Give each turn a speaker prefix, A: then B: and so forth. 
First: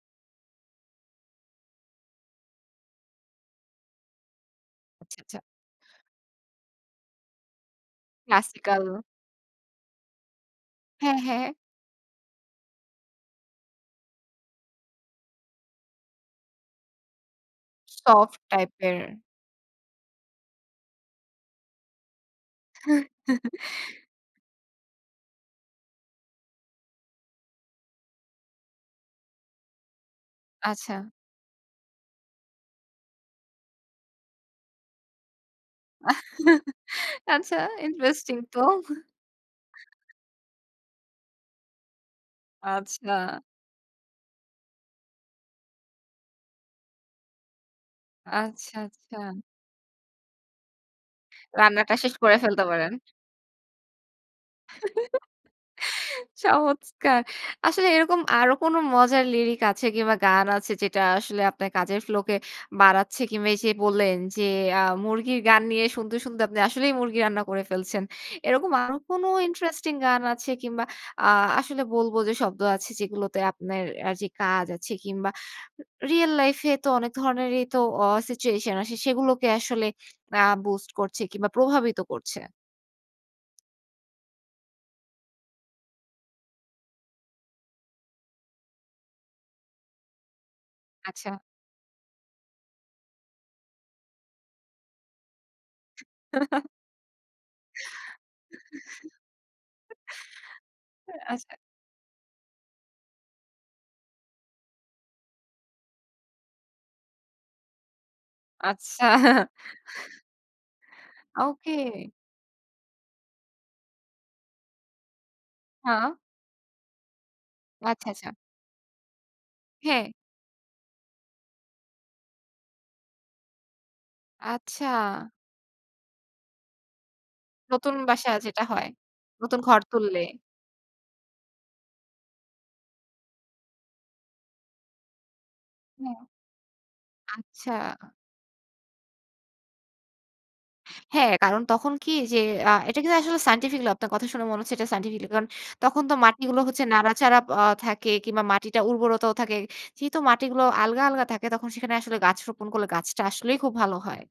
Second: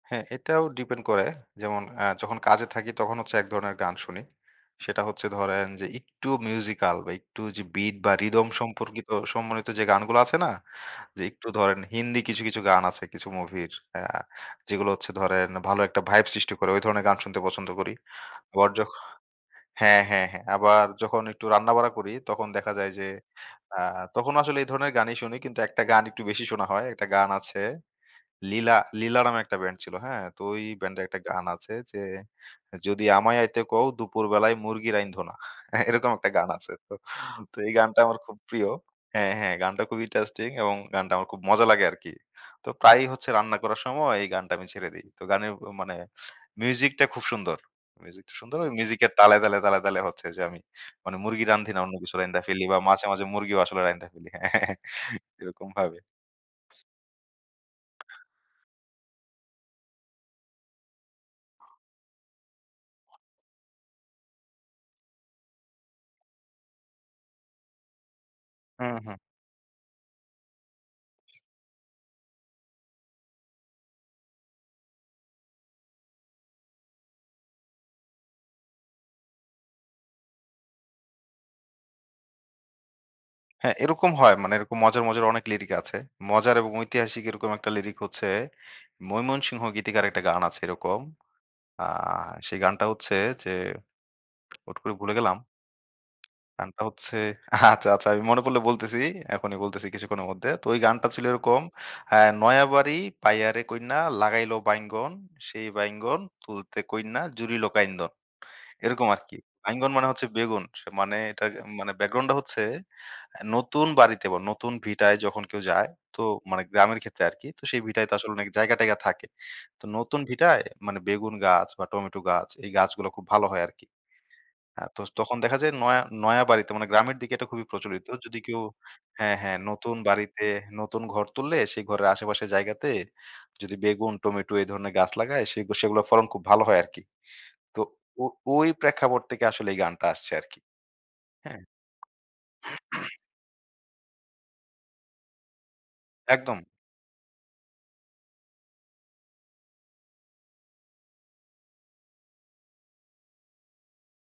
A: হ্যাঁ, এটাও ডিপেন্ড করে যেমন আ যখন কাজে থাকি তখন হচ্ছে এক ধরনের গান শুনি। সেটা
B: আচ্ছা,
A: হচ্ছে
B: আচ্ছা।
A: ধরেন যে একটু মিউজিক্যাল বা একটু যে বিট বা রিদম
B: ক্লাসিক্যাল।
A: সম্পর্কিত সম্বিত যে গানগুলো আছে না?
B: হ্যাঁ,
A: যে একটু
B: হ্যাঁ।
A: ধরেন হিন্দি কিছু, কিছু গান আছে কিছু মুভির আ যেগুলো হচ্ছে ধরেন ভালো একটা ভাইব সৃষ্টি করে ওই ধরনের গান শুনতে পছন্দ করি।
B: সফট
A: আবার
B: টাইপ
A: যখ
B: এর।
A: হ্যাঁ, হ্যাঁ, হ্যাঁ আবার যখন একটু রান্না-বাড়া করি তখন দেখা যায় যে আ তখনও আসলে এই ধরনের গানই শুনি কিন্তু একটা গান একটু বেশি শোনা হয়, একটা গান আছে 'Leela' 'Leela' নামে একটা ব্যান্ড ছিল, হ্যাঁ? তো ওই
B: আচ্ছা।
A: ব্যান্ডে একটা গান আছে যে 'যদি আমায় আইতে কও দুপুরবেলায় মুরগি রাইন্ধ না।' হ্যাঁ, এরকম একটা গান আছে। তো, তো
B: আচ্ছা
A: এই গানটা আমার
B: ইন্টারেস্টিং
A: খুব
B: তো।
A: প্রিয় হ্যাঁ, হ্যাঁ গানটা খুব ইন্টারেস্টিং এবং গানটা আমার খুব মজা লাগে আরকি। তো প্রায়ই হচ্ছে
B: আচ্ছা।
A: রান্না করার সময় এই গানটা আমি ছেড়ে দেই। তো গানের উ মানে মিউজিকটা খুব সুন্দর, মিউজিকটা সুন্দর ওই
B: আচ্ছা,
A: মিউজিকের তালে,
B: আচ্ছা।
A: তালে, তালে, তালে হচ্ছে যে আমি মানে মুরগি রান্ধি না
B: রান্নাটা
A: অন্য
B: শেষ
A: কিছু
B: করে
A: রাইন্দা
B: ফেলতে
A: ফেলি বা
B: পারেন।
A: মাঝে, মাঝে মুরগিও আসলে রাইন্দা ফেলি হ্যাঁ, হ্যাঁ, হ্যাঁ এরকম ভাবে।
B: চমৎকার আসলে এরকম আরো কোনো মজার লিরিক আছে কিংবা গান আছে যেটা আসলে আপনার কাজের ফ্লোকে বাড়াচ্ছে কিংবা এইযে বললেন যে আ মুরগির গান নিয়ে শুনতে, শুনতে আপনি আসলেই মুরগি রান্না করে ফেলছেন। এরকম
A: হু,
B: আরো
A: হু।
B: কোনো ইন্টারেস্টিং গান আছে কিংবা আ আসলে বলবো যে শব্দ আছে যেগুলোতে আপনের আ যে কাজ আছে কিংবা রিয়াল লাইফ এ তো অনেক ধরনেরই তো আ সিচুয়েশন আছে সেগুলোকে আসলে আ বুস্ট করছে কিংবা প্রভাবিত করছে?
A: হ্যাঁ, এরকম হয় মানে এরকম মজার, মজার অনেক লিরিক আছে। মজার এবং ঐতিহাসিক এরকম একটা লিরিক হচ্ছে ময়মনসিংহ গীতিকার একটা গান আছে এরকম,
B: আচ্ছা।
A: আ সেই গানটা হচ্ছে যে হুট করে ভুলে গেলাম। গানটা হচ্ছে আচ্ছা, আচ্ছা আমি মনে পড়লে বলতেছি, এখনই বলতেছি কিছুক্ষণের মধ্যে। তো ওই গানটা ছিল
B: আচ্ছা।
A: এরকম আ 'নয়াবাড়ি পাইয়ারে কইন্যা লাগাইলো বাইঙ্গন, সেই বাইঙ্গন তুলতে কইন্যা জুড়িল কাইন্দন।'
B: আচ্ছা।
A: এরকম আরকি বাইঙ্গন মানে হচ্ছে বেগুন স মানে এটার
B: ওকে।
A: মানে ব্যাকগ্রাউন্ডটা হচ্ছে, আ নতুন বাড়িতে ব নতুন ভিটায় যখন কেউ যায়,
B: হ্যাঁ।
A: তো মানে গ্রামের ক্ষেত্রে আরকি তো সেই ভিটায়
B: আচ্ছা,
A: তো
B: আচ্ছা।
A: আসলে অনেক জায়গা-টায়গা থাকে। তো
B: হ্যাঁ।
A: নতুন ভিটায় মানে বেগুন গাছ বা টমেটো গাছ, এই গাছগুলো খুব ভালো হয় আরকি। আ
B: আচ্ছা।
A: তো তখন দেখা যায় নয়া, নয়া বাড়িতে মানে গ্রামের দিকে এটা খুবই
B: নতুন
A: প্রচলিত
B: বাসা
A: যদি কেউ
B: যেটা হয়,
A: হ্যাঁ, হ্যাঁ
B: নতুন ঘর
A: নতুন
B: তুললে।
A: বাড়িতে নতুন ঘর তুললে সেই ঘরের আশেপাশের জায়গাতে যদি বেগুন, টমেটো এ ধরনের গাছ লাগায় সেগু সেগুলোর
B: হুম।
A: ফলন খুব ভালো হয় আরকি।
B: আচ্ছা।
A: তো ও ওই প্রেক্ষাপট থেকে আসলে এই গানটা আসছে আরকি,
B: হ্যাঁ,
A: হ্যাঁ?
B: কারণ তখন কি যে আ এটা কিন্তু আসলে সায়েন্টিফিক্যালই আপনার কথা শুনে মনে হচ্ছে এটা সায়েন্টিফিক্যালই কারণ তখন তো
A: একদম।
B: মাটিগুলো হচ্ছে নাড়াচাড়া আ থাকে কিংবা মাটিটা উর্বরতাও থাকে যেহেতু মাটিগুলো আলগা, আলগা থাকে তখন সেখানে আসলে গাছ রোপণ করলে গাছটা আসলেই খুব ভালো হয়।